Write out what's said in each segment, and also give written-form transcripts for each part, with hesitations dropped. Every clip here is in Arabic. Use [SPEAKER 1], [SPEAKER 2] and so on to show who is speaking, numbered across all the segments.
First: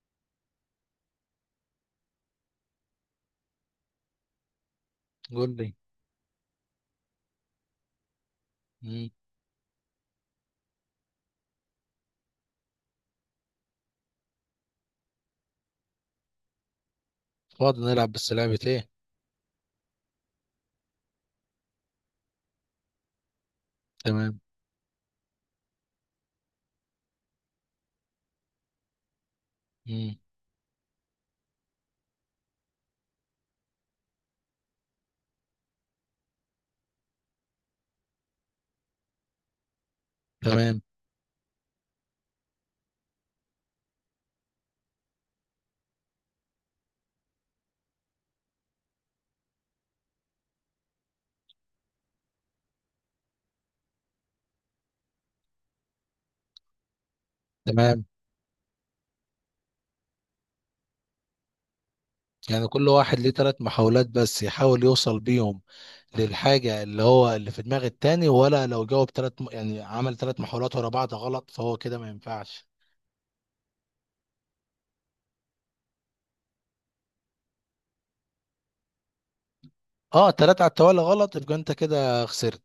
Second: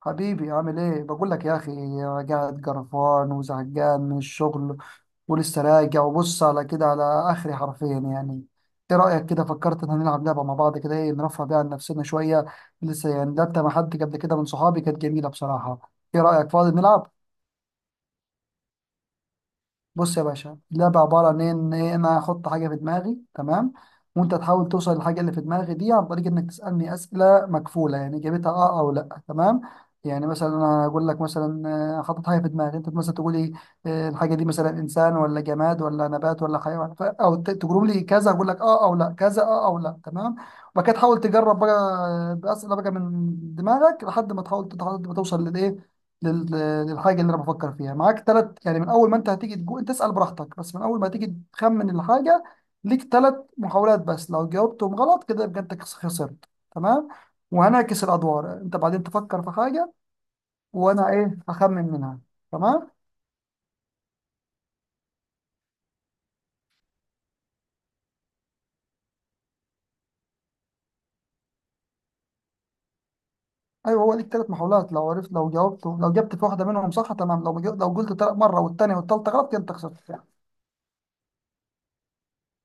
[SPEAKER 1] حبيبي عامل ايه؟ بقول لك يا اخي، قاعد قرفان وزهقان من الشغل،
[SPEAKER 2] قول
[SPEAKER 1] ولسه
[SPEAKER 2] لي.
[SPEAKER 1] راجع وبص على كده على اخري حرفيا يعني. ايه
[SPEAKER 2] مم.
[SPEAKER 1] رايك كده؟ فكرت ان هنلعب لعبه مع بعض كده، ايه نرفه بيها عن نفسنا شويه. لسه يعني لعبت مع حد قبل كده من صحابي، كانت جميله بصراحه. ايه رايك فاضي نلعب؟
[SPEAKER 2] فاضي نلعب، بس لعبة ايه؟
[SPEAKER 1] بص يا باشا، اللعبة عبارة عن إيه؟ إن أنا أحط حاجة في دماغي، تمام، وأنت
[SPEAKER 2] تمام.
[SPEAKER 1] تحاول توصل للحاجة اللي في دماغي دي عن طريق إنك تسألني أسئلة مكفولة، يعني إجابتها أه أو لأ، تمام.
[SPEAKER 2] مم.
[SPEAKER 1] يعني مثلا أنا أقول لك مثلا حاطط حاجة في دماغي، أنت مثلا تقول لي الحاجة دي مثلا إنسان ولا جماد ولا نبات ولا حيوان، تقول لي كذا أقول لك أه أو لأ، كذا أه أو لأ، تمام.
[SPEAKER 2] تمام.
[SPEAKER 1] وبعد كده تحاول تجرب بقى بأسئلة بقى من دماغك لحد ما تحاول، لحد ما توصل للإيه، لل- للحاجه اللي انا بفكر فيها. معاك ثلاث يعني، من اول ما انت هتيجي تجو انت اسال براحتك، بس من اول ما تيجي تخمن الحاجه ليك ثلاث محاولات بس. لو جاوبتهم غلط كده يبقى انت خسرت، تمام.
[SPEAKER 2] تمام.
[SPEAKER 1] وهنعكس الادوار، انت بعدين تفكر في حاجه وانا ايه هخمن منها.
[SPEAKER 2] يعني كل
[SPEAKER 1] تمام،
[SPEAKER 2] واحد ليه ثلاث محاولات بس يحاول يوصل بيهم للحاجة اللي هو اللي في دماغ التاني، ولا لو جاوب ثلاث يعني عمل ثلاث محاولات ورا بعض غلط فهو كده ما ينفعش.
[SPEAKER 1] ايوه، هو ليك ثلاث محاولات. لو عرفت، لو جاوبته، لو جبت في واحده منهم صح، تمام. لو لو قلت مره والثانيه والثالثه غلط كده انت خسرت يعني.
[SPEAKER 2] اه، ثلاثة على التوالي غلط يبقى انت كده خسرت.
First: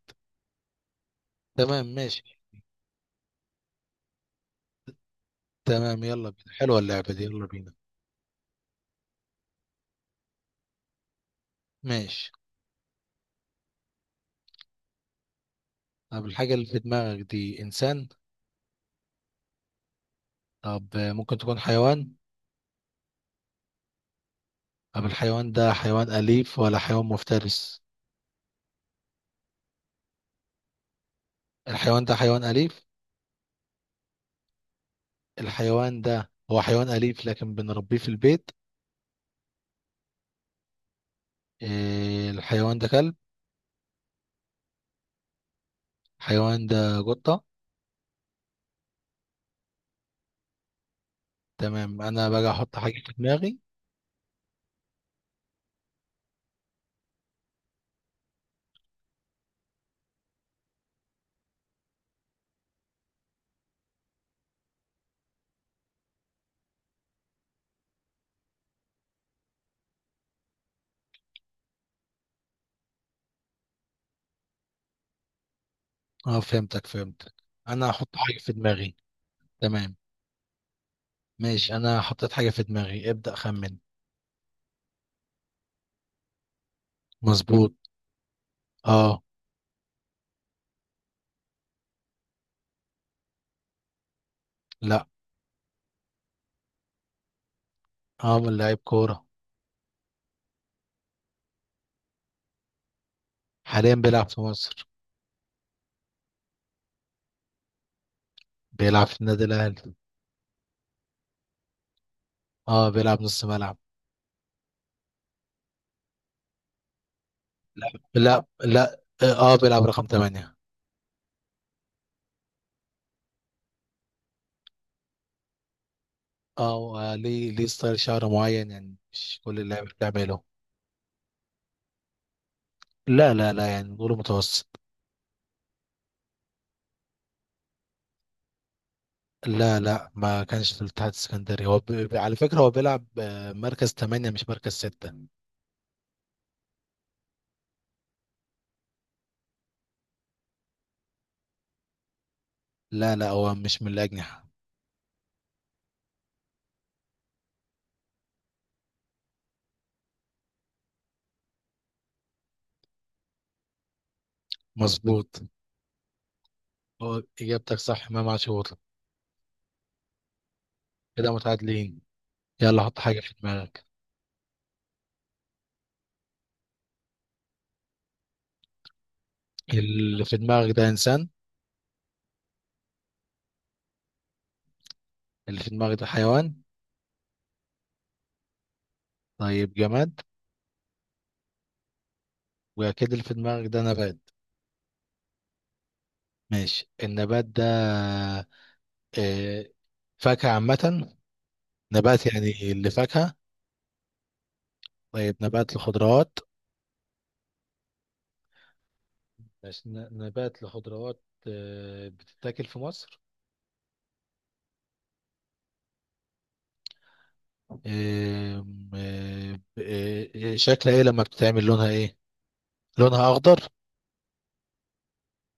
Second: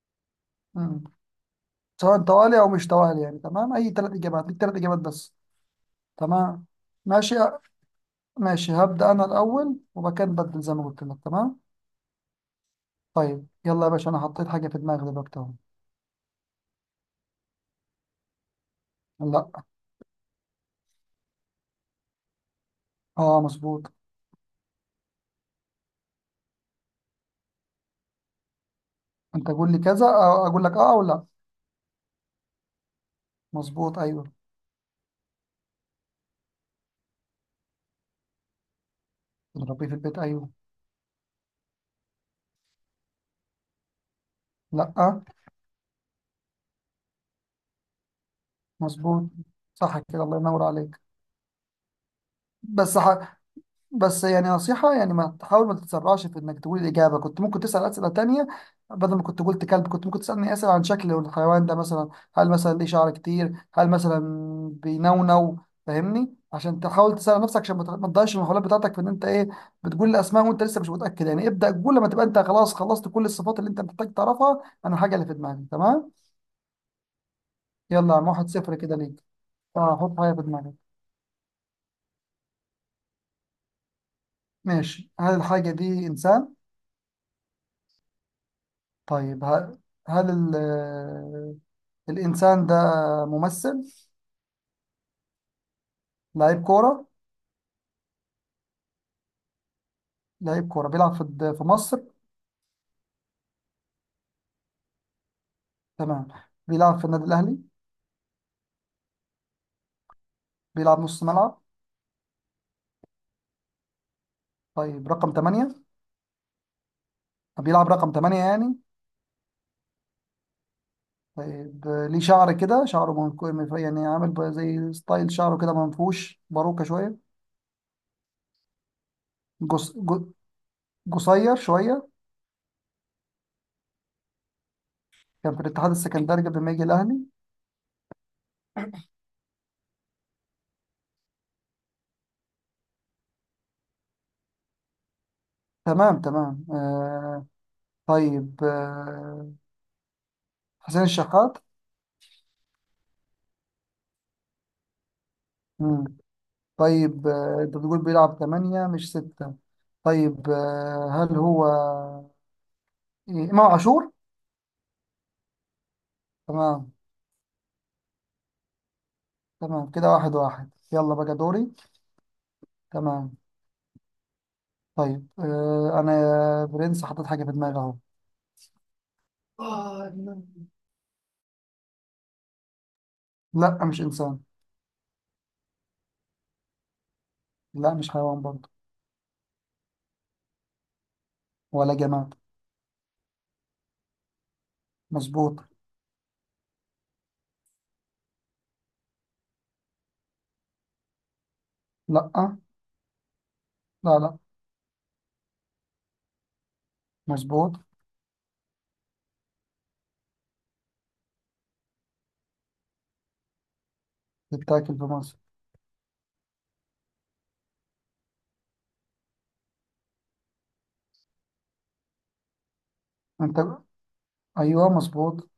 [SPEAKER 1] مم.
[SPEAKER 2] تمام،
[SPEAKER 1] سواء
[SPEAKER 2] ماشي.
[SPEAKER 1] توالي او مش توالي يعني، تمام، اي ثلاث اجابات، ليك ثلاث اجابات بس.
[SPEAKER 2] تمام، يلا بينا،
[SPEAKER 1] تمام،
[SPEAKER 2] حلوة اللعبة دي،
[SPEAKER 1] ماشي.
[SPEAKER 2] يلا بينا.
[SPEAKER 1] ماشي، هبدأ أنا الأول وبعد كده نبدل زي ما قلت لك، تمام.
[SPEAKER 2] ماشي.
[SPEAKER 1] طيب يلا يا باشا، أنا حطيت حاجة في دماغي دلوقتي أهو.
[SPEAKER 2] طب الحاجة اللي في دماغك دي إنسان؟
[SPEAKER 1] لا.
[SPEAKER 2] طب ممكن تكون حيوان؟
[SPEAKER 1] أه مظبوط.
[SPEAKER 2] طب الحيوان ده حيوان أليف ولا حيوان مفترس؟
[SPEAKER 1] أنت قول لي كذا أو أقول لك أه أو لا.
[SPEAKER 2] الحيوان ده حيوان أليف.
[SPEAKER 1] مظبوط أيوه.
[SPEAKER 2] الحيوان ده هو حيوان أليف، لكن بنربيه في البيت.
[SPEAKER 1] بنربيه في البيت أيوه.
[SPEAKER 2] إيه، الحيوان ده كلب؟
[SPEAKER 1] لا.
[SPEAKER 2] الحيوان ده قطة.
[SPEAKER 1] مظبوط. صح كده، الله ينور عليك.
[SPEAKER 2] تمام، أنا بقى أحط
[SPEAKER 1] بس
[SPEAKER 2] حاجة في
[SPEAKER 1] ح...
[SPEAKER 2] دماغي.
[SPEAKER 1] بس يعني نصيحة يعني، ما تحاول، ما تتسرعش في انك تقول الإجابة. كنت ممكن تسأل أسئلة تانية. بدل ما كنت قلت كلب، كنت ممكن تسألني أسئلة عن شكل الحيوان ده مثلا، هل مثلا ليه شعر كتير، هل مثلا بينونو، فاهمني؟ عشان تحاول تسأل نفسك عشان ما ما تضيعش المحاولات بتاعتك في ان انت ايه، بتقول الأسماء وانت لسه مش متأكد. يعني ابدأ قول لما تبقى انت خلاص خلصت كل الصفات اللي انت محتاج تعرفها عن الحاجة اللي في دماغك، تمام.
[SPEAKER 2] أه، فهمتك فهمتك. أنا
[SPEAKER 1] يلا
[SPEAKER 2] أحط
[SPEAKER 1] يا عم،
[SPEAKER 2] حاجة
[SPEAKER 1] واحد
[SPEAKER 2] في
[SPEAKER 1] صفر
[SPEAKER 2] دماغي.
[SPEAKER 1] كده ليك.
[SPEAKER 2] تمام،
[SPEAKER 1] اه حط حاجة في دماغك.
[SPEAKER 2] ماشي. أنا حطيت حاجة في دماغي، ابدأ خمن.
[SPEAKER 1] ماشي، هل الحاجة دي إنسان؟
[SPEAKER 2] مظبوط. أه.
[SPEAKER 1] طيب ه- هل ال الإنسان ده ممثل؟
[SPEAKER 2] لا.
[SPEAKER 1] لعيب كورة؟
[SPEAKER 2] أه، من لعيب كورة.
[SPEAKER 1] لعيب كورة بيلعب في في مصر؟
[SPEAKER 2] حاليا بيلعب في مصر.
[SPEAKER 1] تمام. بيلعب في النادي الأهلي؟
[SPEAKER 2] بيلعب في النادي الأهلي.
[SPEAKER 1] بيلعب نص ملعب؟
[SPEAKER 2] أه، بيلعب نص ملعب.
[SPEAKER 1] طيب رقم 8؟
[SPEAKER 2] لا
[SPEAKER 1] بيلعب رقم 8
[SPEAKER 2] لا
[SPEAKER 1] يعني؟
[SPEAKER 2] لا، أه، بيلعب رقم 8.
[SPEAKER 1] طيب ليه شعر كده، شعره يعني عامل زي ستايل شعره كده منفوش، باروكة
[SPEAKER 2] او،
[SPEAKER 1] شوية؟
[SPEAKER 2] ليه ستايل شعر معين، يعني مش كل اللعيبه
[SPEAKER 1] جس... ج-
[SPEAKER 2] بتعمله.
[SPEAKER 1] قصير شوية؟
[SPEAKER 2] لا لا لا، يعني نقوله متوسط.
[SPEAKER 1] كان في الاتحاد السكندري قبل ما يجي الأهلي؟
[SPEAKER 2] لا لا، ما كانش في الاتحاد السكندري. هو على فكره هو بيلعب مركز 8 مش مركز 6.
[SPEAKER 1] تمام تمام آه... طيب آه... حسين الشحات؟
[SPEAKER 2] لا لا، هو مش من الاجنحه.
[SPEAKER 1] طيب آه، انت بتقول بيلعب ثمانية مش ستة. طيب هل هو إمام عاشور؟
[SPEAKER 2] مظبوط،
[SPEAKER 1] تمام.
[SPEAKER 2] هو اجابتك صح، امام عاشور.
[SPEAKER 1] تمام كده واحد واحد، يلا
[SPEAKER 2] كده
[SPEAKER 1] بقى دوري.
[SPEAKER 2] متعادلين. يلا حط حاجه في
[SPEAKER 1] تمام.
[SPEAKER 2] دماغك.
[SPEAKER 1] طيب أنا يا برنس حطيت حاجة في دماغي أهو.
[SPEAKER 2] اللي في دماغك ده انسان؟
[SPEAKER 1] لا، مش إنسان.
[SPEAKER 2] اللي في دماغك ده حيوان؟
[SPEAKER 1] لا، مش حيوان برضه.
[SPEAKER 2] طيب، جماد؟
[SPEAKER 1] ولا جماد.
[SPEAKER 2] واكيد اللي في دماغك ده نبات.
[SPEAKER 1] مظبوط.
[SPEAKER 2] ماشي، النبات ده آه، فاكهة عامة؟ نبات
[SPEAKER 1] لا،
[SPEAKER 2] يعني لفاكهة؟
[SPEAKER 1] لا لا.
[SPEAKER 2] طيب، نبات لخضروات؟
[SPEAKER 1] مظبوط.
[SPEAKER 2] ماشي، نبات لخضروات. بتتاكل في مصر؟
[SPEAKER 1] بتاكل في مصر.
[SPEAKER 2] آم، آه، ب- شكلها ايه لما بتتعمل، لونها ايه؟ لونها اخضر.
[SPEAKER 1] أنت أيوه مظبوط.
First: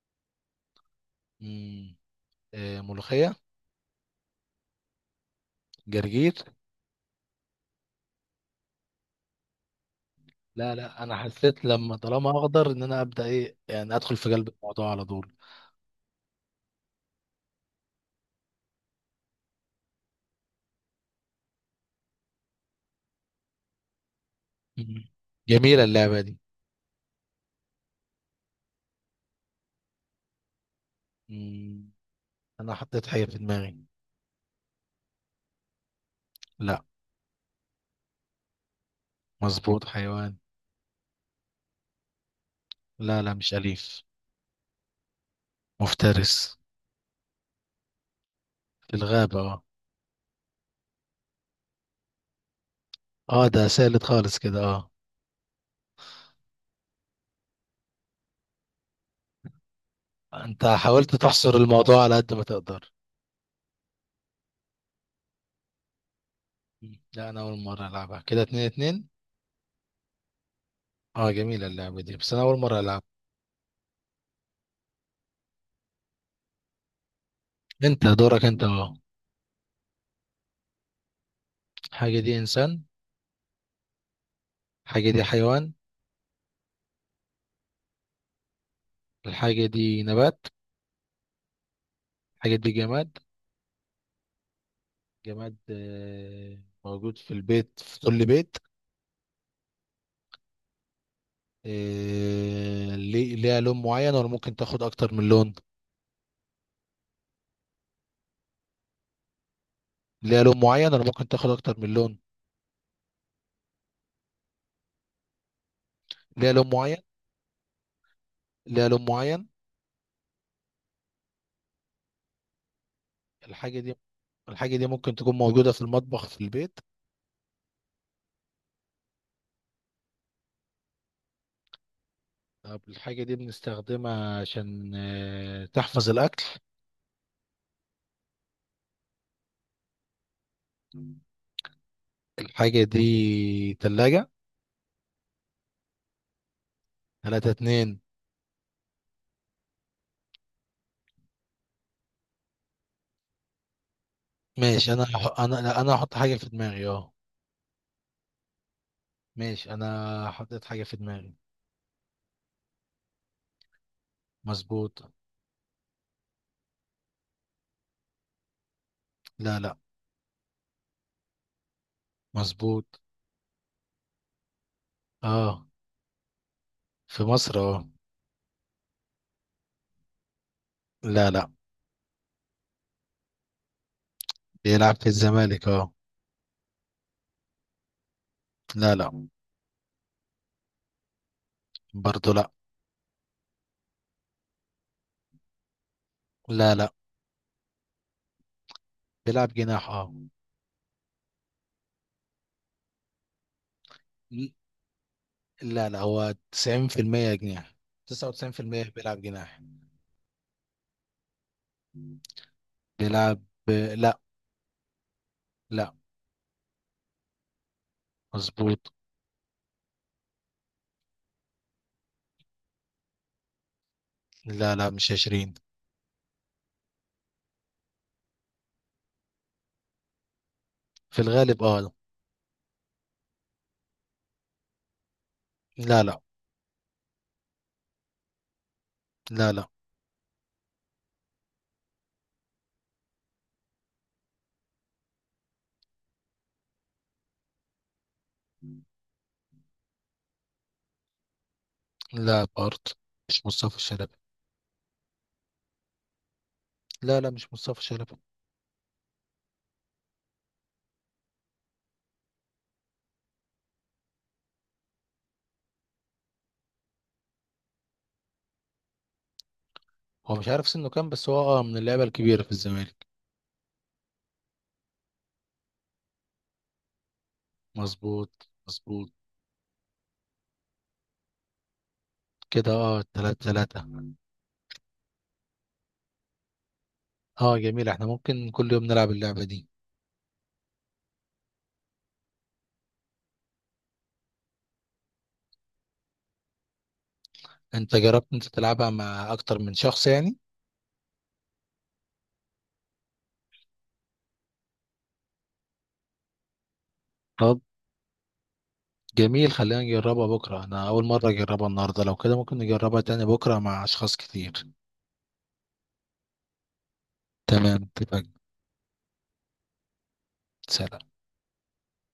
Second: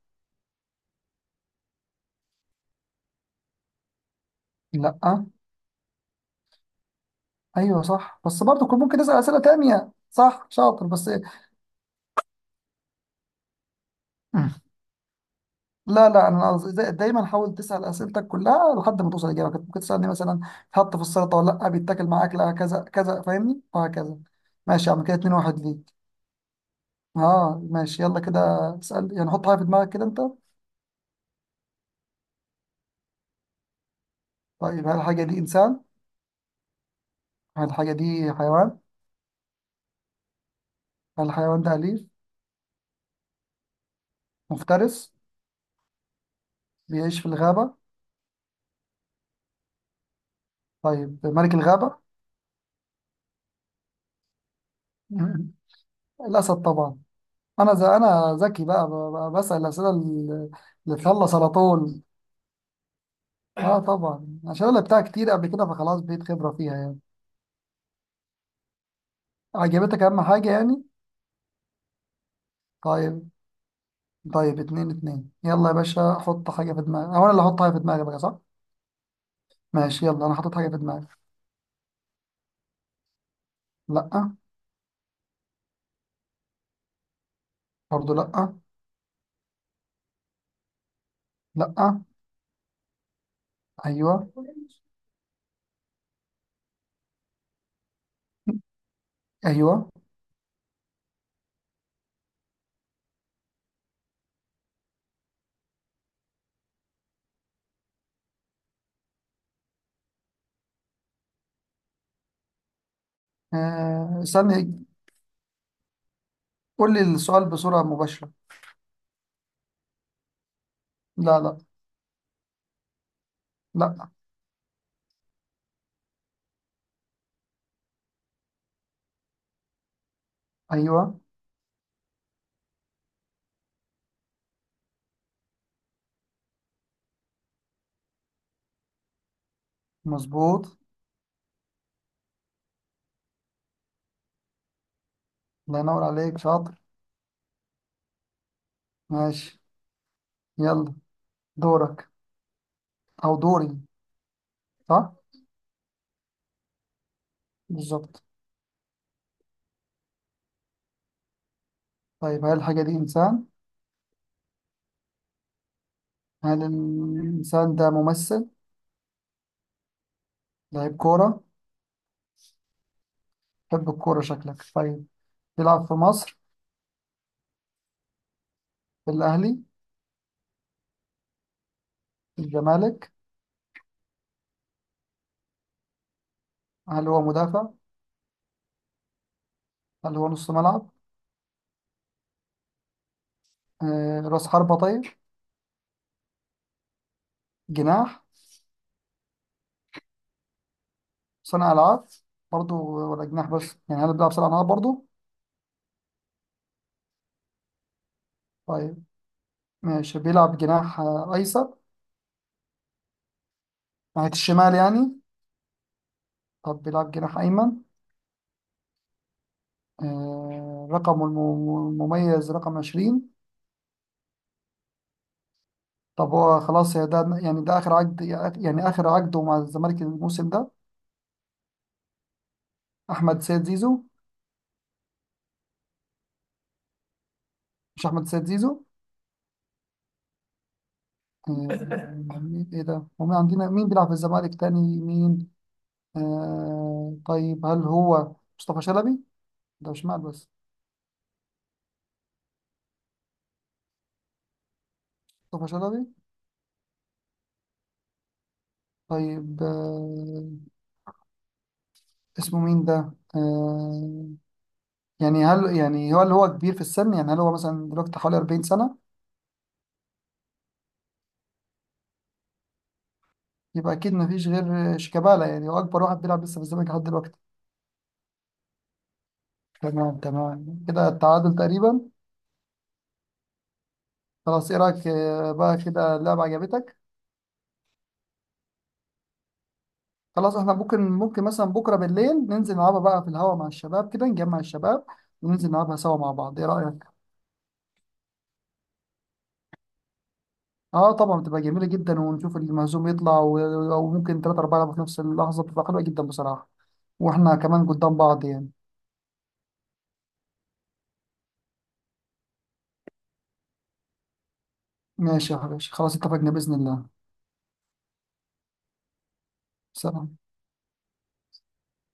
[SPEAKER 2] مم، ملوخية؟
[SPEAKER 1] لا.
[SPEAKER 2] جرجير؟
[SPEAKER 1] أيوه صح، بس برضه كنت ممكن تسأل أسئلة تانية. صح،
[SPEAKER 2] لا
[SPEAKER 1] شاطر
[SPEAKER 2] لا،
[SPEAKER 1] بس.
[SPEAKER 2] انا حسيت لما طالما اخضر ان انا ابدا ايه يعني، ادخل في قلب الموضوع على طول.
[SPEAKER 1] لا لا، انا قصدي دايما حاول تسال اسئلتك كلها لحد ما توصل اجابه. كنت ممكن تسالني مثلا تحط في السلطه ولا لا، بيتاكل مع اكله كذا كذا، فاهمني؟ وهكذا. ماشي يا
[SPEAKER 2] مم.
[SPEAKER 1] عم، كده 2-1
[SPEAKER 2] جميلة
[SPEAKER 1] ليك.
[SPEAKER 2] اللعبة دي.
[SPEAKER 1] اه ماشي، يلا كده اسال، يعني حط حاجه في دماغك كده انت.
[SPEAKER 2] مم، انا حطيت حاجة في دماغي.
[SPEAKER 1] طيب هل الحاجه دي انسان؟
[SPEAKER 2] لا.
[SPEAKER 1] هل الحاجه دي حيوان؟
[SPEAKER 2] مظبوط، حيوان.
[SPEAKER 1] هل الحيوان ده اليف؟
[SPEAKER 2] لا لا، مش أليف.
[SPEAKER 1] مفترس؟
[SPEAKER 2] مفترس.
[SPEAKER 1] بيعيش في الغابه؟
[SPEAKER 2] في الغابة.
[SPEAKER 1] طيب ملك الغابه؟
[SPEAKER 2] اه، ده سالت خالص كده، اه.
[SPEAKER 1] الاسد طبعا. انا زي، انا ذكي بقى، بسال الاسئله
[SPEAKER 2] انت
[SPEAKER 1] اللي
[SPEAKER 2] حاولت
[SPEAKER 1] تخلص على
[SPEAKER 2] تحصر
[SPEAKER 1] طول.
[SPEAKER 2] الموضوع على قد ما تقدر.
[SPEAKER 1] اه طبعا، عشان انا لعبتها كتير قبل كده فخلاص بقيت خبرة فيها يعني.
[SPEAKER 2] مم. لا، انا اول مرة العبها، كده اتنين اتنين.
[SPEAKER 1] عجبتك، اهم حاجة يعني.
[SPEAKER 2] اه، جميلة اللعبة دي بس انا اول مرة العبها.
[SPEAKER 1] طيب. طيب اتنين اتنين، يلا يا باشا حط حاجة في دماغك او انا اللي احط حاجة في دماغي
[SPEAKER 2] انت
[SPEAKER 1] بقى، صح؟
[SPEAKER 2] دورك، انت، اه.
[SPEAKER 1] ماشي، يلا انا حطيت حاجة في دماغي.
[SPEAKER 2] الحاجة دي انسان؟
[SPEAKER 1] لا.
[SPEAKER 2] الحاجة دي حيوان؟
[SPEAKER 1] برضه لا.
[SPEAKER 2] الحاجة دي نبات؟
[SPEAKER 1] لا.
[SPEAKER 2] الحاجة دي جماد؟
[SPEAKER 1] ايوه.
[SPEAKER 2] جماد، موجود في البيت، في كل بيت.
[SPEAKER 1] ايوه.
[SPEAKER 2] ليها لون معين ولا ممكن تاخد اكتر من لون؟ ليها لون معين ولا ممكن تاخد اكتر من لون؟
[SPEAKER 1] آه استني.
[SPEAKER 2] ليها لون
[SPEAKER 1] قول
[SPEAKER 2] معين؟
[SPEAKER 1] لي السؤال بصورة مباشرة.
[SPEAKER 2] ليها لون معين.
[SPEAKER 1] لا لا.
[SPEAKER 2] الحاجة
[SPEAKER 1] لا.
[SPEAKER 2] دي الحاجة دي ممكن تكون موجودة في المطبخ، في البيت.
[SPEAKER 1] ايوه.
[SPEAKER 2] طب الحاجة دي بنستخدمها عشان تحفظ الأكل.
[SPEAKER 1] مظبوط.
[SPEAKER 2] الحاجة دي تلاجة.
[SPEAKER 1] الله ينور عليك شاطر.
[SPEAKER 2] تلاتة اتنين.
[SPEAKER 1] ماشي. يلا دورك، او دوري.
[SPEAKER 2] ماشي.
[SPEAKER 1] صح،
[SPEAKER 2] أنا لا، أنا هحط حاجة في دماغي، أه.
[SPEAKER 1] بالظبط.
[SPEAKER 2] ماشي أنا حطيت حاجة في دماغي
[SPEAKER 1] طيب هل الحاجة دي انسان؟
[SPEAKER 2] مظبوط.
[SPEAKER 1] هل الإنسان ده ممثل؟
[SPEAKER 2] لا لا.
[SPEAKER 1] لعيب كورة؟
[SPEAKER 2] مظبوط،
[SPEAKER 1] تحب الكورة شكلك، طيب.
[SPEAKER 2] أه.
[SPEAKER 1] بيلعب في مصر؟
[SPEAKER 2] في مصر، أه.
[SPEAKER 1] في الأهلي؟
[SPEAKER 2] لا لا.
[SPEAKER 1] في الزمالك؟
[SPEAKER 2] بيلعب في الزمالك، أه.
[SPEAKER 1] هل هو مدافع؟
[SPEAKER 2] لا لا.
[SPEAKER 1] هل هو نص ملعب؟
[SPEAKER 2] برضه لا.
[SPEAKER 1] رأس حربة طيب؟
[SPEAKER 2] لا لا.
[SPEAKER 1] جناح؟
[SPEAKER 2] بيلعب جناح، أه.
[SPEAKER 1] صانع ألعاب برضو؟ ولا جناح بس يعني، هل بيلعب صانع ألعاب برضو؟
[SPEAKER 2] لا لا، هو 90% جناح. 99%
[SPEAKER 1] طيب.
[SPEAKER 2] بيلعب جناح.
[SPEAKER 1] ماشي بيلعب جناح أيسر؟
[SPEAKER 2] بيلعب لا
[SPEAKER 1] ناحية الشمال يعني.
[SPEAKER 2] لا.
[SPEAKER 1] طب بيلعب جناح أيمن؟
[SPEAKER 2] مظبوط.
[SPEAKER 1] آه، رقمه المميز رقم 20؟
[SPEAKER 2] لا لا، مش 20.
[SPEAKER 1] طب هو خلاص يا ده يعني، ده آخر عقد يعني، آخر عقده مع الزمالك الموسم ده؟
[SPEAKER 2] في الغالب، اه.
[SPEAKER 1] احمد سيد زيزو؟
[SPEAKER 2] لا لا.
[SPEAKER 1] مش احمد سيد زيزو؟
[SPEAKER 2] لا لا.
[SPEAKER 1] آه مين، ايه ده، ومين عندنا، مين بيلعب في الزمالك تاني، مين؟ آه طيب هل هو مصطفى شلبي؟ ده مش مال بس.
[SPEAKER 2] لا، بارد. مش مصطفى شلبي.
[SPEAKER 1] مصطفى شلبي.
[SPEAKER 2] لا لا، مش مصطفى شلبي.
[SPEAKER 1] طيب آه، اسمه مين ده، آه، يعني هل يعني هو اللي هو كبير في السن يعني، هل هو مثلا دلوقتي حوالي 40 سنة؟
[SPEAKER 2] هو مش عارف سنه كام، بس هو من اللعيبة الكبيرة في الزمالك.
[SPEAKER 1] يبقى اكيد ما فيش غير شيكابالا يعني، هو اكبر واحد بيلعب لسه في الزمالك لحد دلوقتي.
[SPEAKER 2] مظبوط مظبوط.
[SPEAKER 1] تمام تمام كده، التعادل تقريبا.
[SPEAKER 2] كده تلاتة تلاتة.
[SPEAKER 1] خلاص، ايه رايك بقى كده اللعبة عجبتك؟
[SPEAKER 2] اه، جميل، احنا ممكن كل يوم نلعب اللعبة دي.
[SPEAKER 1] خلاص احنا ممكن، مثلا بكرة بالليل ننزل نلعبها بقى في الهوا مع الشباب كده، نجمع الشباب وننزل نلعبها سوا مع بعض، ايه رأيك؟
[SPEAKER 2] انت جربت انت تلعبها مع اكتر من شخص يعني؟
[SPEAKER 1] اه طبعا، بتبقى جميلة جدا. ونشوف المهزوم يطلع، وممكن تلاتة أربعة يلعبوا في نفس اللحظة، بتبقى حلوة جدا بصراحة. واحنا كمان قدام بعض يعني.
[SPEAKER 2] جميل، خلينا نجربها بكرة. أنا أول مرة أجربها النهاردة، لو كده ممكن نجربها تاني بكرة مع أشخاص كتير.
[SPEAKER 1] ماشي يا حبيبي، خلاص اتفقنا بإذن الله.
[SPEAKER 2] تمام، اتفقنا.
[SPEAKER 1] سلام.
[SPEAKER 2] سلام.